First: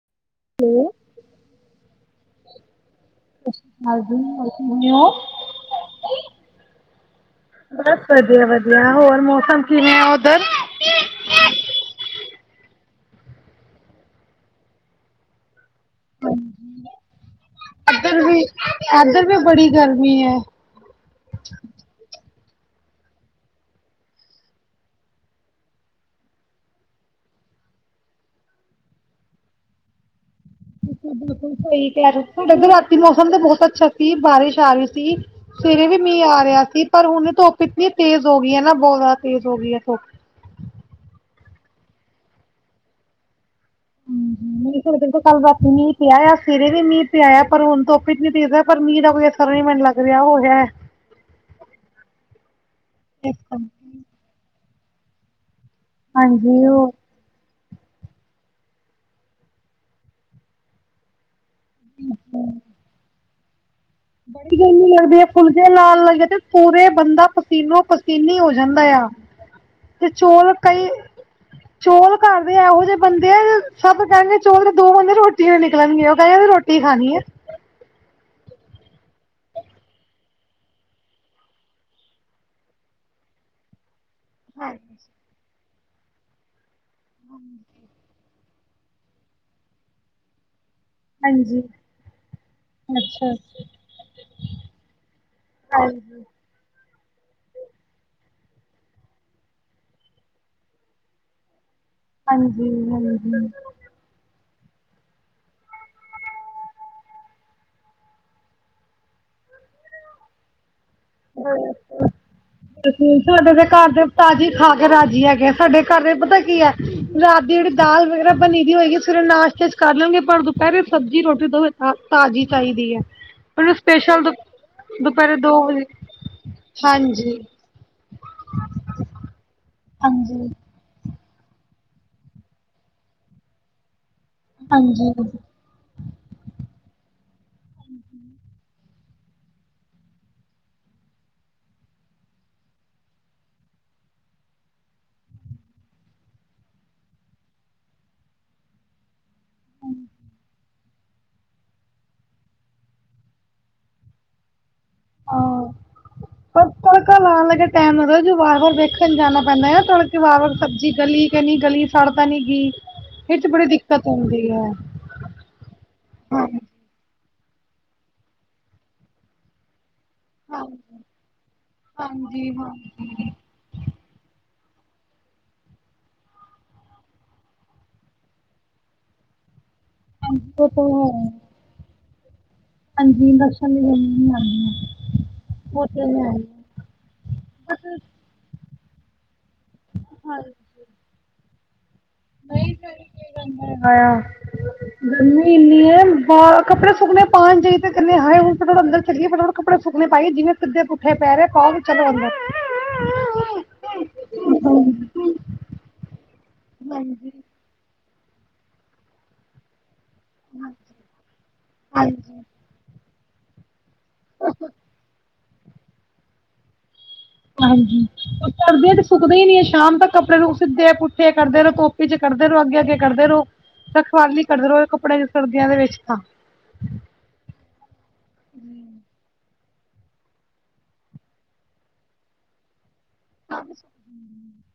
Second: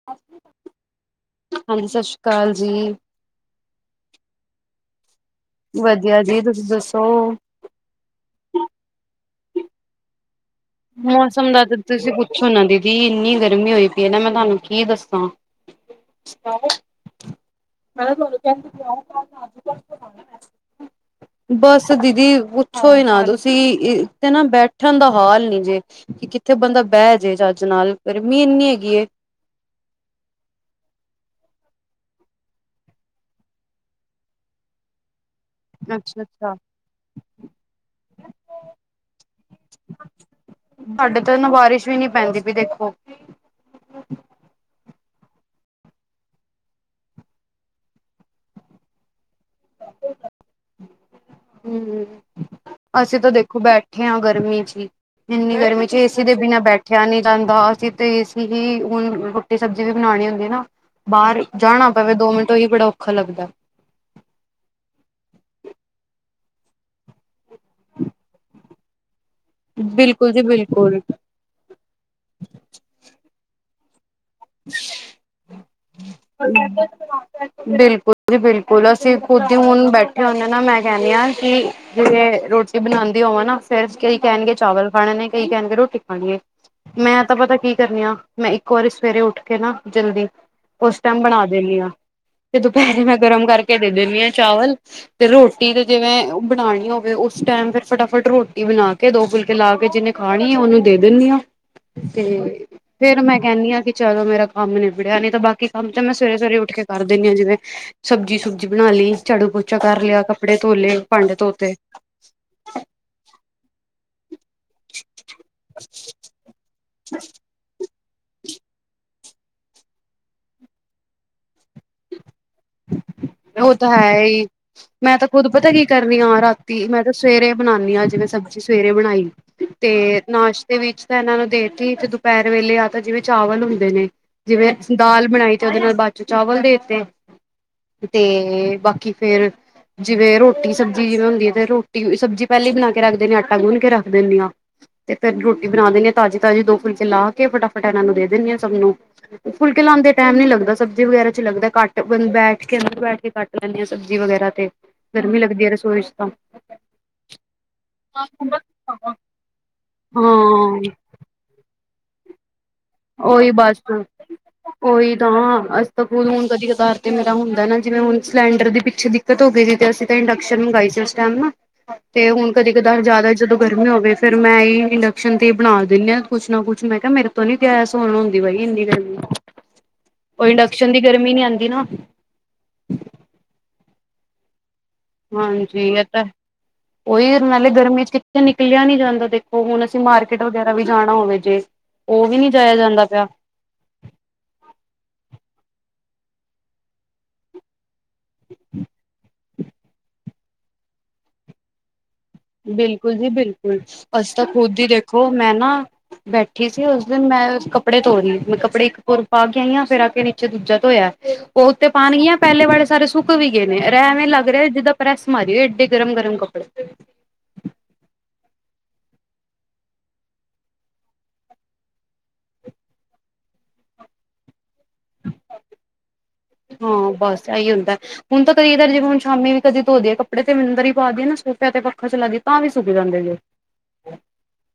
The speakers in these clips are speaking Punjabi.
[inaudible] ਹੈਲੋ। ਹਾਂਜੀ ਸਤਿ ਸ਼੍ਰੀ ਅਕਾਲ ਜੀ। [unintelligible] ਵਧੀਆ ਜੀ, ਤੁਸੀਂ ਦੱਸੋ? ਬਸ ਵਧੀਆ- ਵਧੀਆ, ਹੋਰ ਮੌਸਮ ਕਿਵੇਂ ਆ ਉੱਧਰ? ਮੌਸਮ ਦਾ ਤਾਂ ਤੁਸੀਂ ਪੁੱਛੋ ਨਾ ਦੀਦੀ, ਇੰਨੀ ਗਰਮੀ ਹੋਈ ਪਈ ਏ ਨਾ ਮੈਂ ਤੁਹਾਨੂੰ ਕੀ ਦੱਸਾਂ। [inaudible] ਹਮ। ਇੱਧਰ ਵੀ ਇੱਧਰ ਵੀ ਬੜੀ ਗਰਮੀ ਹੈ। ਬਸ ਦੀਦੀ ਪੁੱਛੋ ਈ ਨਾ ਤੁਸੀਂ ਇੱਕ ਤੇ ਨਾ ਬੈਠਣ ਦਾ ਹਾਲ ਨੀ ਜੇ ਕਿ ਕਿੱਥੇ ਬੰਦਾ ਬਹਿ ਜੇ ਚੱਜ ਨਾਲ ਗਰਮੀ ਇੰਨੀ ਹੈਗੀ ਐ। ਤੁਹਾਡੇ ਰਾਤੀ ਮੌਸਮ ਤੇ ਬਹੁਤ ਅੱਛਾ ਸੀ, ਬਾਰਿਸ਼ ਆ ਰਹੀ ਸੀ। ਸਵੇਰੇ ਵੀ ਅੱਛਾ ਮੀਂਹ ਆ ਅੱਛਾ ਰਿਹਾ ਸੀ, ਪਰ ਹੁਣ ਧੁੱਪ ਇਤਨੀ ਤੇਜ਼ ਹੋ ਗਈ ਐ ਨਾ ਬਹੁਤ ਜ਼ਿਆਦਾ ਤੇਜ਼ ਹੋ ਗਈ ਐ ਧੁੱਪ ਸਾਡੇ ਤਾਂ ਇਹਨੂੰ ਬਾਰਿਸ਼ ਵੀ ਨੀ ਪੈਂਦੀ ਪਈ ਦੇਖੋ [inaudible] ਮ ਕੱਲ ਰਾ ਮੀਂਹ ਪਿਆ ਸਵੇਰੇ ਮੀਂਹ ਪਿਆ ਪਰ ਹੁਣ ਧੁੱਪ ਇਤਨੀ ਤੇਜ਼ ਪਰ ਮੀਂਹ ਦਾ ਕੋਈ ਨੀਂ ਮੈਨੂੰ ਲੱਗ ਰਿਹਾ ਉਹ ਰਿਹਾ ਹੈ। ਹਮ ਅਸੀਂ ਤਾਂ ਦੇਖੋ ਬੈਠੇ ਆ ਗਰਮੀ ਚ ਈ ਇੰਨੀ ਗਰਮੀ 'ਚ' ਏ ਸੀ ਦੇ ਬਿਨਾਂ ਹਾਂਜੀ ਹੋਰ ਬੈਠਿਆ ਨੀ ਜਾਂਦਾ, ਅਸੀਂ ਤੇ ਏ ਸੀ ਵੀ ਹੁਣ ਰੋਟੀ ਸਬਜ਼ੀ ਵੀ ਬਣਾਣੀ ਹੁੰਦੀ ਨਾ ਬਾਹਰ ਜਾਣਾ ਪਵੇ ਦੋ ਮਿੰਟ ਉਹੀ ਬੜਾ ਔਖਾ ਲੱਗਦਾ। ਬੜੀ ਗਰਮੀ ਲੱਗਦੀ ਆ ਫੁਲਕੇ ਲਾਲ ਲੱਗੇ ਤੇ ਪੂਰਾ ਬੰਦਾ ਪਸੀਨੋ ਪਸੀਨੀ ਹੋ ਜਾਂਦਾ ਆ। [inaudible] ਜੀ ਚੋਲ ਕਈ, ਬਿਲਕੁਲ ਚੋਲ ਘਰ ਦੇ ਇਹੋ ਜੇ ਬੰਦੇ ਆ, ਸਭ ਕਹਿਣਗੇ [inaudible] ਮੈ ਰੋਟੀਆ ਨੀ ਖਾਣੀਆ। [unintelligible] ਬਿਲਕੁਲ। ਬਿਲਕੁਲ, ਅਸੀਂ ਖੁਦ ਹੀ ਹੁਣ ਬੈਠੇ ਹੁੰਦੇ ਆ ਨਾ, ਮੈਂ ਕਹਿਣੀ ਆ ਕਿ ਜਿਵੇਂ ਰੋਟੀ ਬਣਾਉਂਦੀ ਹੋਵਾਂ ਨਾ ਫੇਰ ਕਈ ਕਹਿਣਗੇ ਚਾਵਲ ਖਾਣੇ ਨੇ, ਕਈ ਕਹਿਣਗੇ ਰੋਟੀ ਖਾਣੀ ਏ, ਮੈਂ ਤਾਂ ਪਤਾ ਕੀ ਕਰਨੀ ਆ ਮੈਂ ਇੱਕ ਵਾਰੀ ਸਵੇਰੇ ਉੱਠ ਕੇ ਨਾ ਜਲਦੀ ਉਸ ਟਾਈਮ ਬਣਾ ਹਾਂਜੀ ਦੀਣੀ ਆ। ਤੇ ਦੁਪਹਿਰੇ ਮੈਂ ਅੱਛਾ ਗਰਮ ਕਰਕੇ ਦੇ ਦਿੰਨੀ ਆ ਚਾਵਲ ਤੇ ਰੋਟੀ ਤੇ ਜਿਵੇਂ ਹਾਂਜੀ ਬਣਾਣੀ ਹੋਵੇ ਉਸ ਟਾਈਮ ਫਿਰ ਫਟਾਫਟ ਰੋਟੀ ਬਣਾ ਕੇ ਦੋ ਫੁਲਕੇ ਲਾ ਕੇ ਜਿਹਨੇ ਖਾਣੀ ਆ ਉਹਨੂੰ ਦੇ ਦਿੰਨੀ ਆ। ਤੇ ਹਾਂਜੀ ਫੇਰ ਮੈਂ ਹਾਂਜੀ ਕਹਿੰਣੀ ਆ ਕਿ ਚਲੋ ਮੇਰਾ ਕੰਮ ਨਿਬੜਿਆ ਨਹੀਂ ਤਾਂ ਬਾਕੀ ਕਿ ਕੰਮ ਤਾਂ ਮੈਂ ਸਵੇਰੇ-ਸਵੇਰੇ ਉੱਠ ਕੇ ਕਰ ਦਿਣੀ ਆ ਜਿਵੇਂ ਸਬਜ਼ੀ-ਸੁਬਜੀ ਬਣਾ ਲੀ, ਝਾੜੂ ਪੋਚਾ ਕਰ ਲਿਆ। ਕੱਪੜੇ ਧੋ ਲਏ। ਭਾਂਡੇ ਧੋਤੇ ਅ ਸਾਡੇ ਦੇ ਘਰ ਦੇ ਤਾਜ਼ੀ ਖਾ ਕੇ ਰਾਜੀ ਹੈਗੇ। ਸਾਡੇ ਘਰ ਦੇ ਪਤਾ ਕੀ ਐ ਰਾਤ ਦੀ ਜਿਹੜੀ ਦਾਲ ਵਗੈਰਾ ਬਣੀ ਵੀ ਹੋਏਗੀ। ਫਿਰ ਨਾਸ਼ਤੇ ਕਰ ਲੈਣਗੇ ਪਰ ਦੁਪਹਿਰੇ ਸਬਜ਼ੀ ਰੋਟੀ ਤੋਂ ਤਾਜ਼ੀ ਚਾਹੀਦੀ ਹੈ ਉਹ ਮਤਲ ਤਾਂ ਹੈ ਸਪੈਸ਼ਲ ਹੀ ਮੈਂ ਤਾਂ ਦੁ-ਦੁਪਹਿਰੇ ਖੁਦ ਦੋ ਵਜੇ [unintelligible] ਰਾਤੀ ਮੈਂ ਤੇ ਸਵੇਰੇ ਬਣਾਨੀ [unintelligible] ਅੱਜ ਮੈਂ ਸਬਜ਼ੀ ਸਵੇਰੇ ਬਣਾਈ ਤੇ ਨਾਸ਼ ਦੇ ਵਿੱਚ ਤਾਂ ਇਹਨਾਂ ਨੂੰ ਦੇਤੀ ਦੁਪਹਿਰ ਵੇਲੇ ਆ ਤਾਂ ਚਾਵਲ ਹੁੰਦੇ ਨੇ। ਜਿਵੇਂ ਦਾਲ ਬਣਾਈ ਤੇ ਉਹਦੇ ਨਾਲ ਬਾਚ ਚਾਵਲ ਦੇ ਤੇ। ਤੇ ਬਾਕੀ ਫੇਰ ਜਿਵੇਂ ਰੋਟੀ ਸਬਜ਼ੀ ਜਿਵੇਂ ਹੁੰਦੀ ਆ ਤੇ ਰੋਟੀ ਸਬਜ਼ੀ ਪਹਿਲੇ ਹੀ ਬਣਾ ਕੇ ਰੱਖ ਦਿੰਨੀ ਆ। ਆਟਾ ਗੁੰਨ ਕੇ ਰੱਖ ਦਿੰਦੇ ਆ। ਤੇ ਫੇਰ ਰੋਟੀ ਬਣਾ ਦਿੰਦੇ ਆ ਤਾਂਜੀ-ਤਾਂਜੀ ਦੋ ਫੁਲਕੇ ਲਾ ਕੇ ਫਟਾਫਟਾ ਇਹਨਾਂ ਨੂੰ ਦੇ ਦਿੰਦੇ ਹਾਂ ਸਭ ਨੂੰ। ਫੁਲਕੇ ਲਾਂਣਦੇ ਦੇ ਟਾਈਮ ਨੀ ਲੱਗਦਾ ਸਬਜ਼ੀ ਵਗੈਰਾ 'ਚ' ਲੱਗਦਾ ਘੱਟ ਬੰ ਬੈਠ ਕੇ ਅੰਦਰ ਬੈਠ ਕੇ ਕੱਟ ਲੈਂਦੇ ਆ। ਸਬਜ਼ੀ ਵਗੈਰਾ ਤੇ ਗਰਮੀ ਲੱਗਦੀ ਆ ਰਸੋਈ 'ਚ' ਤਾਂ ਪਰ ਤੜਕਾ ਲਾਨ ਲੱਗੇ ਟੈਮ ਲੱਗਦਾ ਜੀ ਵਾਰ-ਵਾਰ ਵੇਖਣ ਜਾਣਾ ਪੈਂਦਾ ਆ ਤੜਕੇ ਵਾਰ-ਵਾਰ ਸਬਜ਼ੀ ਹਾਂ ਗਲੀ ਗਲੀ-ਗਲੀ, ਸੜ ਤਾਂ ਨੀ ਗੀ। ਓਹੀ ਬੱਸ ਤੂੰ ਓਹੀ ਤਾਂ ਅਸੀ ਤਾਂ ਖਦ ਹੁਣ ਕਦੀ ਕਦਾਰ ਤੇ ਮੇਰਾ ਹੁੰਦਾ ਨਾ ਜਿਵੇਂ ਹੁਣ ਸਿਲੰਡਰ ਦੀ ਪਿੱਛੇ ਦਿੱਕਤ ਹੋ ਗਈ, ਤੇ ਅਸੀਂ ਇੰਡਕਸ਼ਨ ਮੰਗਾਈ ਸੀ। ਉਸ ਟਾਈਮ ਨਾ, ਤੇ ਹੁਣ ਕਦੇ ਕਦਾ ਜ਼ਿਆਦਾ ਜਦੋਂ ਗਰਮੀ ਹੋਵੇ ਫਿਰ ਮੈਂ ਇ ਇੰਡਕਸ਼ਨ ਤੇ ਹੀ ਬਣਾ ਦਿੰਦੀ ਆ। ਕੁੱਛ ਨਾ ਕੁਛ ਮੈਂ ਕਿਹਾ ਮੇਰੇ ਤੋਂ ਨੀ ਗੈਸ ਔਨ ਹੁੰਦੀ ਬਾਈ ਇੰਨੀ ਗਰਮੀ, ਉਹ ਇੰਡਕਸ਼ਨ ਦੀ ਗਰਮੀ ਨੀ ਆਂਦੀ ਨਾ। ਹਾਂਜੀ ਇੰਡਕਸ਼ਨ ਦੀ ਨਹੀ ਆਂਦੀ। ਹਾਂਜੀ ਇਹ ਤਾਂ ਉਹੀ ਨਾਲੇ ਗਰਮੀ 'ਚ' ਕਿੱਥੇ ਨਿਕਲਿਆ ਨੀ ਜਾਂਦਾ ਦੇਖੋ। ਉਹ ਹੁਣ ਅਸੀਂ ਮਾਰਕੀਟ ਵਗੈਰਾ ਵੀ ਜਾਣਾ ਹੋਵੇ ਜੇ ਉਹ ਵੀ ਨੀ ਜਾਇਆ ਜਾਂਦਾ ਪਿਆ। ਆਇਆ ਆ ਗਰਮੀ ਇੰਨੀ ਐ ਬਾ ਕੱਪੜੇ ਸੁੱਕਨ ਪਾਉਣ ਜ ਹਏ ਹਣੁ ਅੰਦਰ ਚੱਲੀਏ ਫਟਾ ਫਟ ਕਪੱੜੇ ਸੁੱਕੇ ਨੇ ਪਾਈਏ ਜਿਵੇਂ ਸਿੱਧੇ ਪੁੱਠੇ ਪਾਉ ਚਲੋ ਅੰਦਰ। ਬਿਲਕੁਲ ਜੀ ਬਿਲਕੁਲ, ਅਸੀ ਤਾਂ ਖੁਦ ਹੀ ਦੇਖੋ ਮੈਂ ਨਾ ਬੈਠ ਠੀ ਸੀ ਉਸ ਦਿਨ ਮੈਂ ਕੱਪੜੇ ਧੋ ਰਹੀ ਸੀ। ਕੱਪੜੇ ਇੱਕ ਪੂਰ ਪਾ ਕੇ ਆਈ ਹਾਂ ਫਿਰ ਆ ਕੇ ਦੂਜਾ ਧੋਇਆ, ਉਹ ਉਤੇ ਪਾਣਗੀਆਂ ਪਹਿਲੇ ਵਾਲੇ ਸਾਰੇ ਸੁੱਕ ਵੀ ਗਏ ਰਹਿ ਐਵੇਂ ਲੱਗ ਰਿਹਾ ਜਿੱਦਾਂ ਪ੍ਰੈਸ ਮਾਰੀ ਐੱਡੇ ਗਰਮ-ਗਰਮ ਕੱਪੜੇ। ਹਾਂਜੀ। ਸਰਦੀਆ 'ਚ ਸੁੱਕਦੇ ਹੀ ਨੀ ਐ ਸ਼ਾਮ ਤੱਕ ਕੱਪੜੇ ਨੂੰ ਸਿੱਧੇ- ਪੁੱਠੇ ਕਰਦੇ ਰਹੋ ਧੁੱਪ 'ਚ ਕਰਦੇ ਰਹੋ। ਅੱਗੇ- ਅੱਗੇ ਕਰਦੇ ਰਹੋ। ਰਖਵਾਲੀ ਕਰਦੇ ਰਹੋ ਇਹ ਕੱਪੜਿਆਂ ਦੀ ਸਰਦੀਆਂ ਦੇ ਵਿੱਚ ਤਾਂ। ਹਾਂ ਬਸ ਇਹੀ ਹੁੰਦਾ ਹੁਣ ਤਾਂ ਕਦੇ ਇਧਰ ਜਿਵੇਂ ਹੁਣ ਸ਼ਾਮੀ ਵੀ ਕਦੇ ਧੋਦੇ ਆ ਕੱਪੜੇ ਤੇ ਅੰਦਰ ਹੀ ਪਾਦੀ ਆ ਨਾ ਸੋਫ ਤੇ ਪੱਖਾ ਚਲਾਦੀ ਏ। ਤਾਂ ਵੀ ਸੁੱਕ ਜਾਂਦੇ ਜੇ ਨੇ। [inaudible]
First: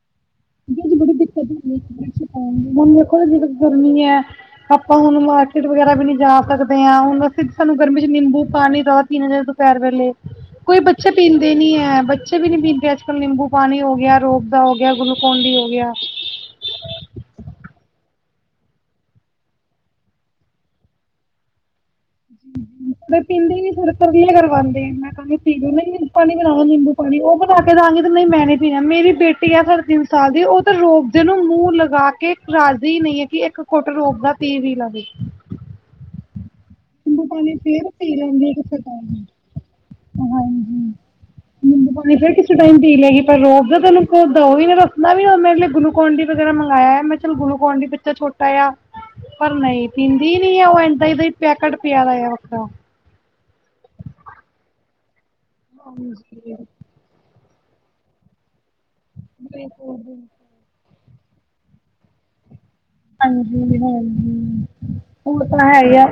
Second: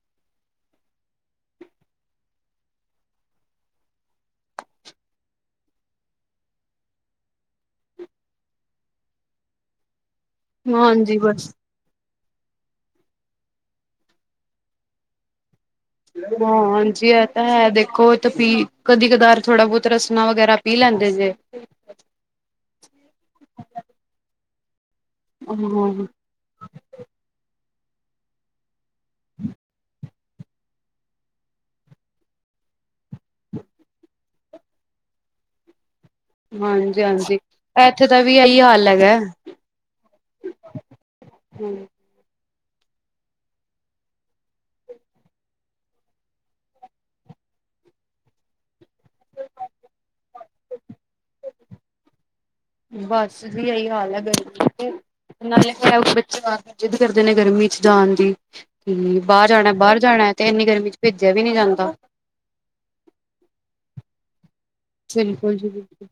ਬੜੀ ਦਿੱਕਤ ਹੁੰਦੀ, [unintelligible] ਮੇ ਕੋਲ ਜ ਗਰਮੀ ਹੈ ਆਪਾਂ ਹੁਣ ਮਾਰਕੀਟ ਵਗੈਰਾ ਵੀ ਨੀ ਜਾ ਸਕਦੇ ਆ। ਹੁਣ ਅਸੀ ਸਾਨੂੰ ਗਰਮੀ 'ਚ ਨਿੰਬੂ ਪਾਣੀ ਜਿਆਦਾ ਪੀਣਾ ਪੈਣ ਵੇਲੇ ਕੋਈ ਬੱਚੇ ਹਾਂਜੀ ਬਸ ਪੀਂਦੇ ਨੀ ਐ। ਬੱਚੇ ਵੀ ਨੀ ਪੀਂਦੇ ਅੱਜ ਨਿੰਬੂ ਪਾਣੀ ਹੋ ਗਿਆ, ਰੂਅਫਜਾ ਹੋ ਗਿਆ, ਗੁਲੂਕੋਨ ਡੀ ਹੋ ਗਿਆ। ਹਾਂ ਹਾਂਜੀ ਇਹ ਤਾਂ ਹੈ ਦੇਖੋ ਇਹ ਤਾਂ ਪੀ ਕਦੀ- ਕਦਾਰ ਥੋੜਾ ਬਹੁਤ ਰਸਣਾ ਵਗੈਰਾ ਪੀ ਲੈਂਦੇ ਜੇ। ਪਰ ਪੀਂਦੇ ਵੀ ਪੂਰੇ ਤਰਲੇ ਕਰਵਾਂਦੇ ਮੈਂ ਕਹ ਪੀ ਪਾਣੀ ਬਣਾਵਾਂ ਨਿੰਬੂ ਪਾਣੀ ਉਹ ਬਣਾ ਕੇ ਦਵਾਂਗੀ ਤਾਂ ਮੈਂ ਨੀ ਪੀਣਾ ਮੇਰੀ ਬੇਟੀ ਆ ਸਾਢੇ ਤਿੰਨ ਸਾਲ ਦੀ ਉਹ ਤੇ ਰੋਪਦੇ ਨੂੰ ਮੂੰਹ ਲਗਾ ਕੇ ਰੱਜ਼ਦੀ ਨਹੀਂ ਹੈ ਕਿ ਇੱਕ ਕੁੱਟ ਰੋਵ ਦਾ ਪੀ ਵੀ ਲਵੇ। ਹਾਂਜੀ-ਹਾਂਜੀ ਇੱਥੇ ਦਾ ਵੀ ਇਹੀ ਹਾਲ ਹੈਗਾ। ਹਾਂਜੀ। [unintelligible] ਨਹੀਂ ਫਿਰ ਕਿਸੇ ਟਾਈਮ ਪੀ ਲੈਗੀ ਪਰ ਰੋਵ ਦਾ ਤੈਨੂੰ ਕੋ ਦਾ ਵੀ ਰਸਣਾ ਵੀੇ ਗਲੂਕੋਡੀ ਵਗੈਰਾ ਮੰਗਵਾਇਆ ਮੈਂ ਚਲੋ ਗੁਲੂਕੋਡੀ ਬੱਚਾ ਛੋਟਾ ਆ, ਪਰ ਨਹੀਂ ਪੀਂਦੀ ਨੀ ਉਹ ਇਦਾਂ-ਇਦਾਂ ਹੀ ਪੈਕੇਟ ਪਿਆ ਦਾ ਆਵਦਾ। ਬੱਸ ਵੀ ਇਹੀ ਹਾਲ ਹੈ ਗਰਮੀ ਤੇ, ਨਾਲੇ ਫਿਰ ਬੱਚੇ ਆ ਕੇ ਕਰਦੇ ਨੇ ਗਰਮੀ 'ਚ ਜਾਣ ਦੀ, ਤੇ ਬਾਹਰ ਜਾਣਾ- ਬਾਹਰ ਜਾਣਾ ਤੇ ਤੇ ਇੰਨੀ ਗਰਮੀ ਚ ਭੇਜਿਆ ਵੀ ਨੀ ਜਾਂਦਾ। ਹਾਂਜੀ-ਹਾਂਜੀ ਉਹ ਬਿਲਕੁਲ ਤਾਂ ਜੀ ਹੈ ਬਿਲਕੁਲ ਆ।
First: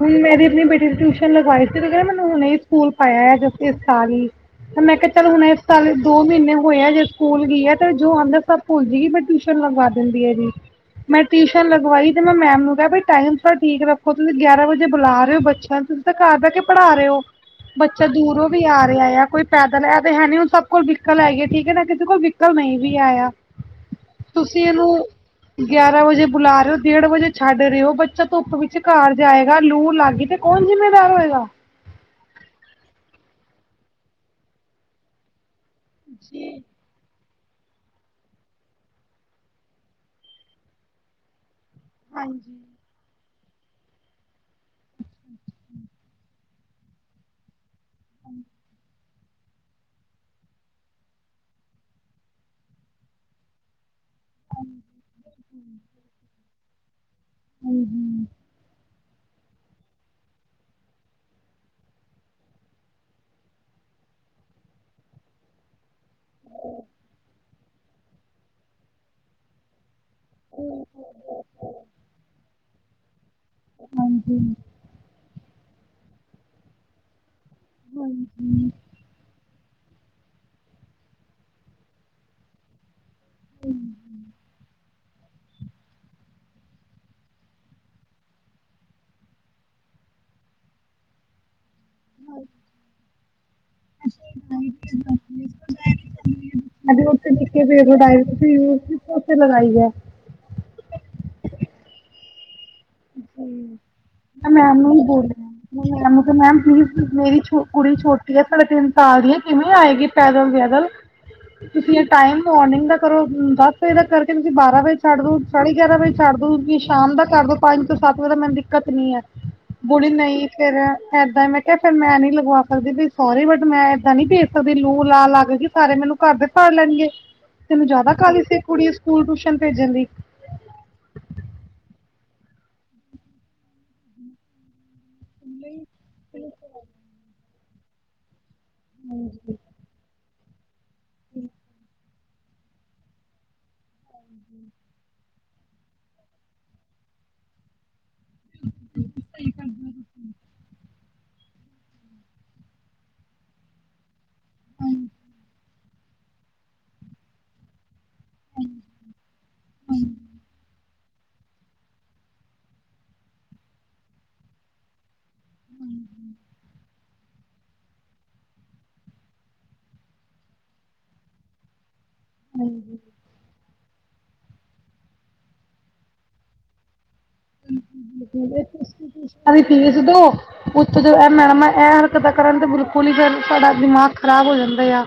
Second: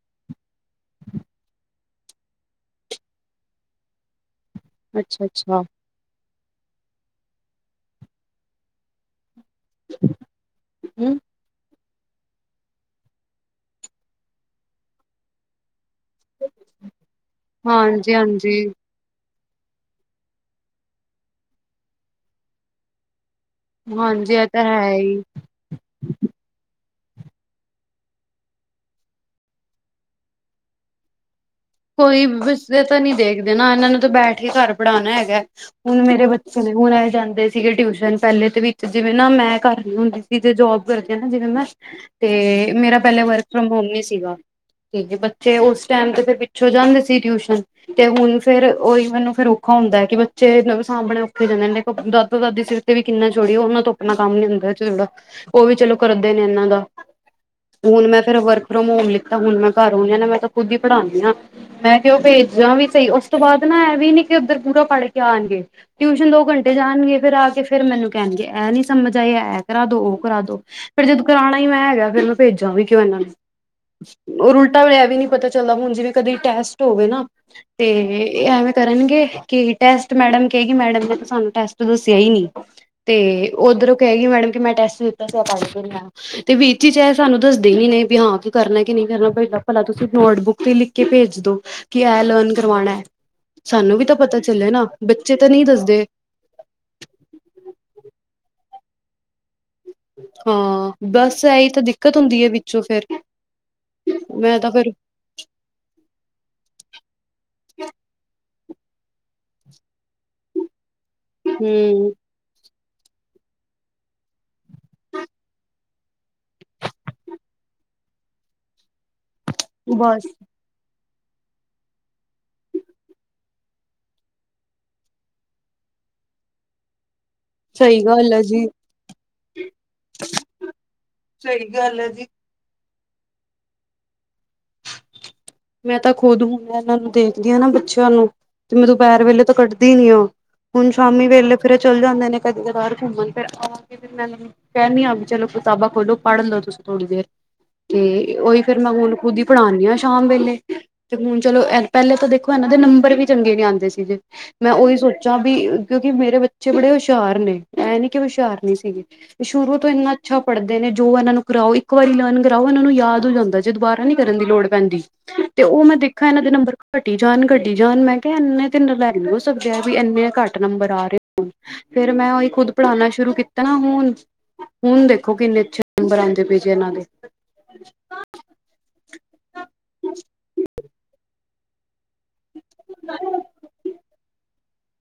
ਹੁਣ ਮੈਂ ਆਪਣੀ ਬੇਟੀ ਦੀ ਟਿਊਸ਼ਨ ਲਗਾਈ ਸੀ ਮੈਨੂੰ ਹੁਣੇ ਸਕੂਲ ਪਾਇਆ ਜਸਟ ਇਸ ਸਾਲ ਹੀ। ਤੇ ਮੈਂ ਕਿਹਾ ਅੱਛਾ ਚੱਲ ਹੁਣ ਇਸ ਅੱਛਾ ਸਾਲ ਦੋ ਮਹੀਨੇ ਹੋਏ ਆ ਸਕੂਲ ਗਈ ਆ ਤੇ ਜੋ ਆਂਦਾ ਸਭ ਭੁੱਲ ਦੀ ਬੱਟ ਟਿਊਸਨ ਲਗਵਾ ਦਿੰਦੀ ਇਹਦੀ ਜੀ, ਮੈਂ ਟਿਊਸ਼ਨ ਲ ਗਵਾਈ ਤੇ ਮੈਂ ਮੈਮ ਨੂੰ ਕਿਹਾ ਵੀ ਟਾਈਮ ਥੋੜਾ ਠੀਕ ਰੱਖੋ ਤੁਸੀਂ ਗਿਆਰਾਂ ਵਜੇ ਬੁਲਾ ਰਹੇ ਹੋ ਬੱਚਿਆਂ ਨੂੰ ਤੁਸੀਂ ਕਰਦਾ ਪੜ੍ਹਾ ਰਹੇ ਹੋ ਬੱਚਾ ਹਾਂਜੀ ਦੂਰੋਂ ਵੀ ਹਾਂਜੀ ਆ ਰਿਹਾ ਆ ਕੋਈ ਪੈਦਲ ਆ ਤੇ ਹੈ ਹੁਣ ਸਭ ਕੋਲ ਵਿਕਲ ਹੈਗੀ ਠੀਕ ਹੈ ਨਾ ਕਿਸੇ ਕੋਲ ਵਿਕਲ ਨਹੀਂ ਵੀ ਆਇਆ। ਹਾਂਜੀ ਇਹ ਤਾਂ ਤੁਸੀਂ ਹੈ ਇਹਨੂੰ ਹੀ ਗਿਆਰਾਂ ਵਜੇ ਬੁਲਾ ਰਹੇ ਹੋ, ਡੇਢ ਵਜੇ ਛੱਡ ਰਿਹੇ ਹੋ, ਬੱਚਾ ਧੁੱਪ ਵਿੱਚ ਘਰ ਜਾਏਗਾ, ਲੂ ਲੱਗ ਗ ਤੇ ਕੌਣ ਜ਼ਿੰਮੇਵਾਰ ਹੋਏਗਾ? ਕੋਈ ਵੇਸਵੇ ਤੋ ਨੀ ਦੇਖਦੇ ਨਾ ਇਹਨਾਂ ਨੂੰ ਤਾਂ ਬੈਠ ਕੇ ਘਰ ਪੜ੍ਹਾਉਣਾ ਹੈਗਾ। ਹੁਣ ਮੇਰੇ ਬੱਚੇ ਨੇ ਹੁਣ ਆਏ ਜਾਂਦੇ ਸੀ। ਸੀਗੇ ਟਿਊਸ਼ਨ ਪਹਿਲੇ ਦੇ ਵਿੱਚ ਜਿਵੇਂ ਨਾ ਮੈਂ ਘਰ ਨ ਹੁੰਦੀ ਸੀ ਜ ਜੋਬ ਕਰਦੀ ਨਾ ਜਿਵੇਂ ਮੈਂ ਤੇ ਮੇਰਾ ਪਹਿਲੇ ਵਰਕ ਫਰੋਮ ਹੋਮ ਨੀ ਸੀਗਾ ਤੇ, ਬੱਚੇ ਉਸ ਟੈਮ ਤੇ ਫਿਰ ਛੋ ਜਾਂਦੇ ਸੀ ਟਿਊਸ਼ਨ। ਤੇ ਹੁਣ ਫੇਰ ਉਹੀ ਮੈਨੂੰ ਫੇਰ ਔਖਾ ਹੁੰਦਾ ਕਿ ਬੱਚੇ ਸਾਂਭਣੇ ਔਖੇ ਹੋ ਜਾਂਦੇ ਨੇ ਦਾਦਾ-ਦਾਦੀ ਸਿਰ ਵੀ ਕਿੰਨਾ ਜੋੜਓ ਉਹਨਾਂ ਤੋਂ ਆਪਣਾ ਕੰਮ ਨੀ ਹੁੰਦਾ ਚੋੜਾ ਉਹ ਵੀ ਚਲੋ ਕਰਦੇ ਨੇ ਇਹਨਾਂ ਦਾ, ਹੁਣ ਮੈਂ ਫਿਰ ਵਰਕ ਫਰੋਮ ਹੋਮ ਲੈਤਾ ਹੁਣ ਮੈਂ ਘਰ ਹੁੰਨੀ ਮੈਂ ਤਾਂ ਖੁਦ ਹੀ ਪੜਾਉਦੀ ਹਾਂ। ਮੈਂ ਤੇ ਉਹ ਭੇਜਦਾ ਵੀ ਸਹੀ ਉਸ ਤੋਂ ਬਾਅਦ ਨਾ ਇਹ ਵੀ ਨੀ ਕਿ, ਉੱਧਰ ਪੂਰਾ ਪੜ੍ਹ ਕੇ ਆਉਣਗੇ? ਟਿਊਸ਼ਨ ਦੋ ਘੰਟੇ ਜਾਣਗੇ ਫਿਰ ਆ ਕੇ ਫਿਰ ਮੈਨੂੰ ਕਹਿਣਗੇ ਇਹ ਨੀ ਸਮਝ ਆਏ। ਕਰਾ ਦੋ ਉਹ ਕਰਾ ਦੋ ਫਿਰ ਜਦੋਂ ਕਰਾਉਣਾ ਹੀ ਮੈਂ ਹੈਗਾ ਫੇਰ ਮੈਂ ਭੇਜਾਂ ਵੀ ਕਿਉਂ ਇਹਨਾਂ ਨੂੰ। ਉਲਟਾ ਹੁਣ ਏ ਵੀ ਨੀ ਪਤਾ ਚੱਲਦਾ ਹੁਣ ਜਿਵੇਂ ਕਦੀ ਟੈਸਟ ਹੋਵੇ ਨਾ ਤੇ ਏ ਐਵੇਂ ਕਰਨਗੇ? ਕਿ ਟੈਸਟ ਮੈਡਮ ਕੈਗੀ ਮੈਡਮ ਨੇ ਸਾਨੂੰ ਟੈਸਟ ਦੱਸਿਆ ਹੀ ਨੀ ਤੇ ਉੱਧਰੋਂ ਕਹਿਗੀਈ ਮੈਡਮ ਕਿ ਮੈਂ ਟੈਸਟ ਦਿੱਤਾ ਸੀ ਇਹ ਪੜ ਕੇ ਨੀਂ ਆਇਆ। ਤੇ ਬੀ ਚੀ ਇਹ ਸਾਨੂੰ ਦੱਸਦੇ ਹੀ ਨ ਨੇ ਵੀ ਹਾਂ ਕੀ ਕਰਨਾ ਕਿ ਨਹੀਂ ਕਰਨਾ ਪਹਿ ਭਲਾ ਤੁਸੀਂ ਨੋਟਬੁੱਕ ਤੇ ਲਿਖ ਕੇ ਭੇਜ ਦੋ ਕਿ ਐ ਲਰਨ ਕਰਵਾਣਾ। ਸਾਨੂੰ ਵੀ ਤਾਂ ਪਤਾ ਚੱਲੇ ਨਾ, ਬੱਚੇ ਤਾਂ ਨਹੀਂ ਦੱਸਦੇ। [unintelligible] ਹਾਂ, ਬਸ ਐਈ ਤਾਂ ਦਿੱਕਤ ਹੁੰਦੀ ਹੈ ਵਿੱਚੋਂ ਫੇਰ। ਹੂੰ ਮੈਂ ਤਾਂ ਮੈਮ ਫੇਰ ਨੂੰ ਵੀ ਬੋਲਿਆ। ਮ ਮੈਮ ਪਲੀਜ਼ ਮੇਰੀ ਕੁੜੀ ਛੋਟੀ ਆ ਸਾਡੇ ਤਿੰਨ ਸਾਲ ਦੀ ਆ ਕਿਵੇਂ ਆਏਗੀ ਪੈਦਲ-ਵੈਦਲ ਤੁਸੀਂ ਇਹ ਹਮ ਟਾਈਮ ਮੋਰਨਿੰਗ ਦਾ ਕਰੋ ਦਸ ਵਜੇ ਤੱਕ ਕਰਕੇ, ਤੁਸੀਂ ਬਾਰਾਂ ਵਜੇ ਛੱਡ ਦੋ, ਸਾਢੇ ਗਿਆਰਾਂ ਵਜੇ ਛੱਡ ਦੋ, ਤੁ ਸ਼ਾਮ ਦਾ ਕਰ ਦੋ ਪੰਜ ਸੱਤ ਵਜੇ ਤਾਂ ਮੈਨੂੰ ਦਿੱਕਤ ਨੀ ਹੈ ਬੋਲੀ ਬਸ ਨਹੀਂ ਫੇਰ ਏਦਾਂ ਹੀ ਮੈਂ ਕਿਹਾ ਫਿਰ ਮੈਂ ਨੀ ਲਗਵਾ ਸਕਦੀ ਵੀ ਸੋਰੀ ਬਟ ਮੈਂ ਏਦਾਂ ਨੀ ਭੇਜ ਸਕਦੀ ਲੂ-ਲਾ ਲੱਗਗੀ ਸਾਰੇ ਮੈਨੂੰ ਘਰ ਦੇ ਫੜ ਲੈਣਗੇ ਤੈਨੂੰ ਸਹੀ ਜ਼ਿਆਦਾ ਗੱਲ ਹੈ ਕਾਹਲੀ ਸੀ ਕੁੜੀ ਸਕੂਲ ਟਿਊਸ਼ਨ ਭੇਜਣ ਦੀ। ਸਹੀ ਗੱਲ ਹੈ ਜੀ। ਮੈਂ ਤਾਂ ਖੁਦ ਹੁਣਾ ਇਹਨਾਂ ਨੂੰ ਦੇਖਦੀ ਹਾਂ ਨਾ ਬੱਚਿਆਂ ਨੂੰ ਤੇ ਮੈਂ ਦੁਪਹਿਰ ਵੇਲੇ ਤਾਂ ਕੱਢਦੀ ਨੀਂ ਆ। ਹੁਣ ਸ਼ਾਮੀ ਵੇਲੇ ਫਿਰ ਇਹ ਚੱਲ ਜਾਂਦੇ ਨੇ ਕਦੇ ਕਦਾਰ ਇਹ ਘੁੰਮਣ ਫਿਰ ਆ ਮੈਂ ਕਹਿਣੀ ਹਾਂ ਚਲੋ ਕਿਤਾਬਾਂ ਖੋਲੋ ਪੜ੍ਹ ਲੋ ਤੁਸੀਂ ਥੋੜ੍ਹੀ ਦੇਰ। ਤੇ ਉਹੀ ਫੇਰ ਮੈਂ ਹੁਣ ਖੁਦ ਹੀ ਪੜ੍ਹਾਂਦੀ ਹਾਂ ਸ਼ਾਮ ਵੇਲੇ। ਤੇ ਹੁਣ ਚਲੋ ਪਹਿਲੇ ਤਾਂ ਦੇਖੋ ਇਹਨਾਂ ਦੇ ਨੰਬਰ ਵੀ ਚੰਗੇ ਨੀ ਆਉਂਦੇ ਸੀ ਜੇ ਮੈਂ ਉਹੀ ਸੋਚਾਂ ਵੀ ਕਿਉਂਕਿ ਮੇਰੇ ਬੱਚੇ ਬੜੇ ਹੁਸ਼ਿਆਰ ਨੇ ਐ ਨੀ। ਹੁਸ਼ਿਆਰ ਨਹੀਂ ਸੀਗੇ ਤੇ ਸ਼ੁਰੂ ਤੋਂ ਇੰਨਾ ਅੱਛਾ ਪੜ੍ਹਦੇ ਨੇ ਜੋ ਇਹਨਾਂ ਨੂੰ ਕਰਾਓ। ਇੱਕ ਵਾਰੀ ਲਰਨ ਕਰਾਓ ਉਹਨਾਂ ਨੂੰ ਯਾਦ ਹੋ ਜਾਂਦਾ ਜੇ ਦੁਬਾਰਾ ਨੀ ਕਰਨ ਦੀ ਲੋੜ ਪੈਂਦੀ। ਤੇ ਉਹ ਮੈਂ ਦੇਖਿਆ ਇਹਨਾਂ ਦੇ ਨੰਬਰ ਘਟੀ ਘਟੀ ਜਾਣ, ਘਟੀ ਜਾਣ ਮੈਂ ਕਿਹਾ ਇੰਨੇ ਤਾਂ ਨਲਾਇਕ ਨਹੀਂ ਹੋ ਸਕਦੇ ਵੀ ਇੰਨੇ ਘੱਟ ਨੰਬਰ ਆ ਰਹੇ ਫੇਰ ਮੈਂ ਉਹੀ ਖੁਦ ਪੜ੍ਹਾਉਣਾ ਸ਼ੁਰੂ ਕੀਤਾ ਨਾ ਹੁਣ ਹੁਣ ਦੇਖੋ ਕਿੰਨੇ ਅੱਛੇ ਨੰਬਰ ਆਉਂਦੇ ਪਏ ਜੇ ਇਹਨਾਂ ਦੇ। [unintelligible] ਦੀ ਫੀਸ ਦੋ, ਉੱਥੋਂ ਇਹ ਮੈਡਮ ਐ ਪਤਾ ਕਰਨ ਤੇ ਬਿਲਕੁਲ ਹੀ ਫੇਰ ਸਾਡਾ ਦਿਮਾਗ ਖ਼ਰਾਬ ਹੋ ਜਾਂਦੇ ਆ,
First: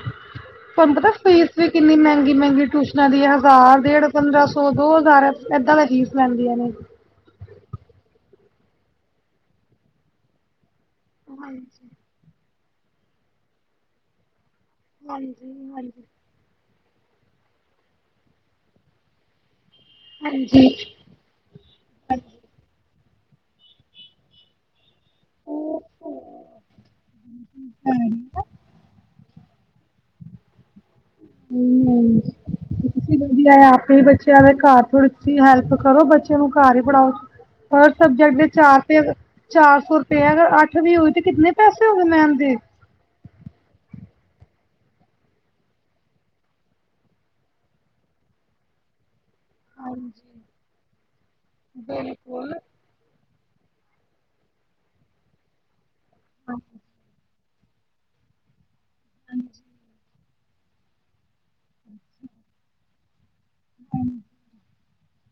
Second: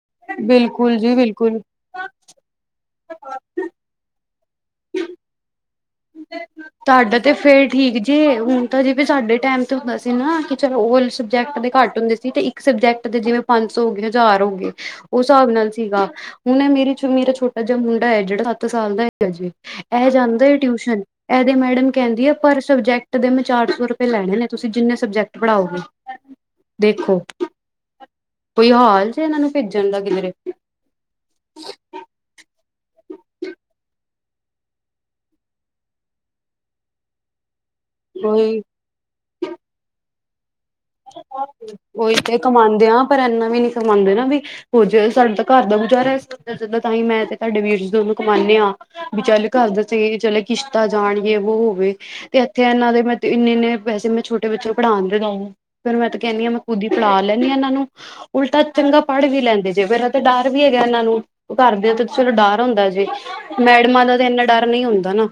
ਤੁਹਾਨੂੰ ਬਿਲਕੁਲ ਪਤਾ ਜੀ ਫੀਸ ਬਿਲਕੁਲ ਵੀ ਕਿੰਨੀ ਮਹਿੰਗੀ- ਮਹਿੰਗੀ ਟਿਊਸ਼ਨਾਂ ਦੀ ਹਜ਼ਾਰ, ਡੇਢ, ਪੰਦਰਾਂ ਸੌ, ਦੋ ਹਜ਼ਾਰ ਏਦਾਂ ਦਾ ਫੀਸ ਲੈਂਦੀਆਂ ਨੇ। ਸਾਡਾ ਤੇ ਫੇਰ ਠੀਕ ਜੇ ਹੁਣ ਤਾਂ ਜੇਵੇ ਸਾਡੇ ਟਾਈਮ ਤੇ ਹੁੰਦਾ ਸੀ ਨਾ ਕਿ ਚਲੋ ਉਹ ਸਬਜੈਕਟ ਦੇ ਘੱਟ ਹੁੰਦੇ ਸੀ ਤੇ ਇੱਕ ਸਬਜੈਕਟ ਦੇ ਜਿਵੇਂ ਪੰਜ ਸੌ ਹੋ ਗਏ ਹਜ਼ਾਰ ਹੋ ਗਏ। ਉਸ ਹਿਸਾਬ ਨਾਲ ਸੀਗਾ, ਹੁਣ ਮੇਰੀ ਛੋਟਾ ਜਿਹਾ ਮੁੰਡਾ ਹੈ ਜਿਹੜਾ ਸੱਤ ਸਾਲ ਦਾ ਹੈਗਾ ਜੇ। ਇਹ ਜਾਂਦਾ ਟਿਊਸ਼ਨ। ਇਹਦੇ ਮੈਡਮ ਕਹਿੰਦੀ ਆ ਪਰ ਸਬਜੈਕਟ ਦੇ ਮੈਂ ਚਾਰ ਸੌ ਰੁਪਏ ਲੈਣੇ ਨੇ ਤੁਸੀਂ ਜਿੰਨੇ ਸਬਜੈਕਟ ਪੜ੍ਹਾਓਗੇ, ਦੇਖੋ, ਕੋਈ ਹਾਲ ਜੇ ਇਹਨਾਂ ਨੂੰ ਭੇਜਣ ਦਾ ਕਿਧਰੇ। ਹ [inaudible] ਹੂੰ ਤੁਸੀਂ ਵਧੀਆ ਆਪਣੇ ਹੀ ਬੱਚਿਆਂ ਦੇ ਘਰ ਥੋੜੀ ਤੁਸੀ ਹੈਲਪ ਕਰੋ ਬੱਚਿਆਂ ਨੂੰ ਘਰ ਹੀ ਪੜ੍ਹਾਓ। ਹਰ ਸਬਜੈਕਟ ਦੇ ਕੋਈ ਚਾਰ ਸੌ, ਚਾਰ ਸੌ ਰੁਪਏ ਅ ਅੱਠ ਅੱਠ ਤਾ ਹੋਗੇ ਕਿੰਨੇ ਪੈਸੇ ਹੋ ਗਏ ਉਹੀ ਮੈਮ ਤੇ ਦੇ। ਕਮਾਉਂਦੇ ਆ ਪਰ ਇੰਨਾ ਵੀ ਨੀ ਕਮਾਉਂਦੇ ਨਾ ਵੀ ਹੋ ਜ ਸਾਡਾ ਤਾਂ ਘਰ ਦਾ ਗੁਜ਼ਾਰਾ ਇਸ ਨਾਲ਼ ਤਾਂ ਹੀ ਮੈਂ ਤੇ ਤੁਹਾਡੇ ਵੀਰ ਚ ਦੋਨੋਂ ਕਮਉਂਦੇ ਹਾਂ ਵੀ ਚੱਲ ਕਰਦੇ ਸੀ ਚਲੇ ਕਿਸ਼ਤਾ ਜਾਣਗੇ ਵੋ ਹੋਵੇ ਤੇ ਇੱਥੇ ਇਹਨਾਂ ਦੇ ਮ ਤੇ ਇੰਨੇ- ਇੰਨੇ ਪੈਸੇ ਮੈਂ ਛੋਟੇ ਬੱਚੇ ਪੜ੍ਹਾਂਉਣ ਤੇ ਲਾਉ ਫਿਰ ਮੈਂ ਤਾਂ ਕਹਿੰਦੀ ਹ ਮੈਂ ਖੁਦ ਹੀ ਪੜਾ ਲੈ ਇਹਨਾਂ ਨੂੰ ਉਲਟਾ ਚੰਗਾ ਪੜ੍ਹ ਵੀ ਲੈਂਦੇ ਜੇ ਫੇਰ ਤੇ ਡਰ ਵੀ ਹੈਗਾ ਇਹਨਾਂ ਨੂੰ, ਘਰਦਿਆਂ ਤੇ ਚਲੋ ਡਰ ਹੁੰਦਾ ਜੇ ਮੈਡਮਾਂ ਦਾ ਤਾਂ ਇੰਨਾ ਡਰ ਨਹੀਂ ਹੁੰਦਾ ਨਾ।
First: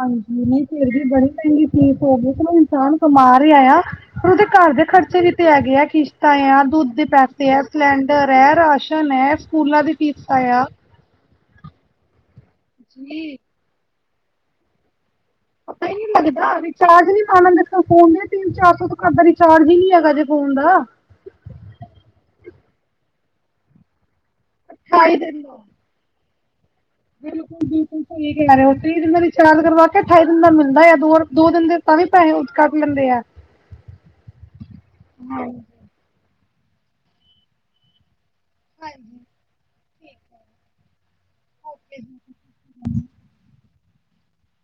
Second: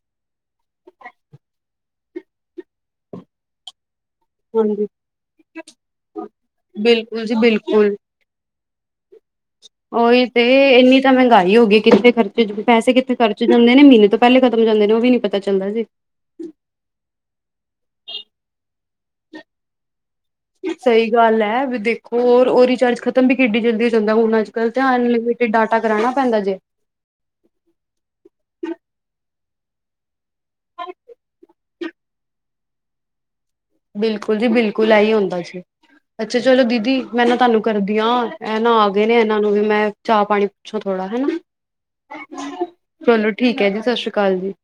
ਹਾਂਜੀ ਨਹੀਂ ਫਿਰ ਵੀ ਬੜੀ ਮਹਿੰਗੀ ਫੀਸ ਹੋ ਗਈ ਚਲੋ ਇਨਸਾਨ ਕਮਾ ਰਿਹਾ ਆ। ਪਰ ਉਹਦੇ ਘਰ ਦੇ ਹਾਂਜੀ ਖ਼ਰਚੇ ਵੀ ਤੇ ਹੈਗੇ ਆ ਕਿਸ਼ਤਾਂ ਆ, ਦੁੱਧ ਦੇ ਬਿਲਕੁਲ ਜੀ ਪੈਸੇ ਹੈ, ਬਿਲਕੁਲ ਸਿਲੰਡਰ ਹੈ, ਰਾਸ਼ਨ ਹੈ। ਸਕੂਲਾਂ ਦੀ ਓਹੀ ਤੇ ਫੀਸਾਂ ਆ ਇੰਨੀ ਤਾਂ ਮਹਿੰਗਾਈ ਹੋ ਗਈ ਕਿੱਥੇ ਖਰਚੇ ਪੈਸੇ ਕਿੱਥੇ ਖਰਚ ਜਾਂਦੇ ਨੇ ਮਹੀਨੇ ਤੋਂ ਪਹਿਲੇ ਖਤਮ ਹੋ ਜਾਂਦੇ ਨੇ ਉਹ ਵੀ ਨੀ ਪਤਾ ਚੱਲਦਾ ਜੀ। ਪਤਾ ਨੀ ਲੱਗਦਾ ਰਿਚਾਰਜ ਨੀ ਪਾਲਾ ਦੇ ਫੋਨ 'ਚ ਤਿੰਨ ਚਾਰ ਸੌ ਤੋਂ ਘੱਟ ਤਾਂ ਰਿਚਾਰਜ ਹੀ ਨੀ ਹੈਗਾ ਜੇ। ਫੋਨ ਦਾ। ਸਹੀ ਗੱਲ ਹੈ, ਵੀ ਦੇਖੋ, ਉਹ ਰਿਚਾਰਜ ਖਤਮ ਵੀ ਕਿੱਡੀ ਜਲਦੀ ਹੋ ਜਾਂਦਾ। ਹੁਣ ਅੱਜ- ਕੱਲ੍ਹ ਅਨਲਿਮਿਟਿਡ ਡਾਟਾ ਕਰਾਣਾ ਪੈਂਦਾ ਜੇ। ਬਿਲਕੁਲ ਜੀ ਬਿਲਕੁਲ ਸਹੀ ਕਹਿ ਰਹੇ ਹੋ ਤੀਹ ਦਿਨਾਂ ਦਾ ਚਾਰਜ ਕਰਵਾ ਕੇ ਅਠਾਈ ਦਿਨ ਦਾ ਮਿਲਦਾ ਆ ਦੋ ਦਿਨ ਦੇ ਤਾਂ ਵੀ ਪੈਸੇ ਉੱਚ ਕੱਟ ਲੈਂਦੇ ਆ। ਬਿਲਕੁਲ ਜੀ ਬਿਲਕੁਲ ਆਈ ਹੁੰਦਾ ਜੀ, ਅੱਛਾ ਚਲੋ ਦੀਦੀ ਮੈਂ ਨਾ ਤੁਹਾਨੂੰ ਕਰਦੀ ਹ ਇਹ ਨਾ ਆ ਗਏ ਨੇ ਇਹਨਾਂ ਨੂੰ ਵੀ ਮੈਂ ਚਾਹ- ਪਾਣੀ ਪੁੱਛੋ ਥੋੜਾ ਹਨਾ। ਚਲੋ ਠੀਕ ਹੈ ਜੀ ਸਤਿ ਸ੍ਰੀ ਅਕਾਲ ਜੀ।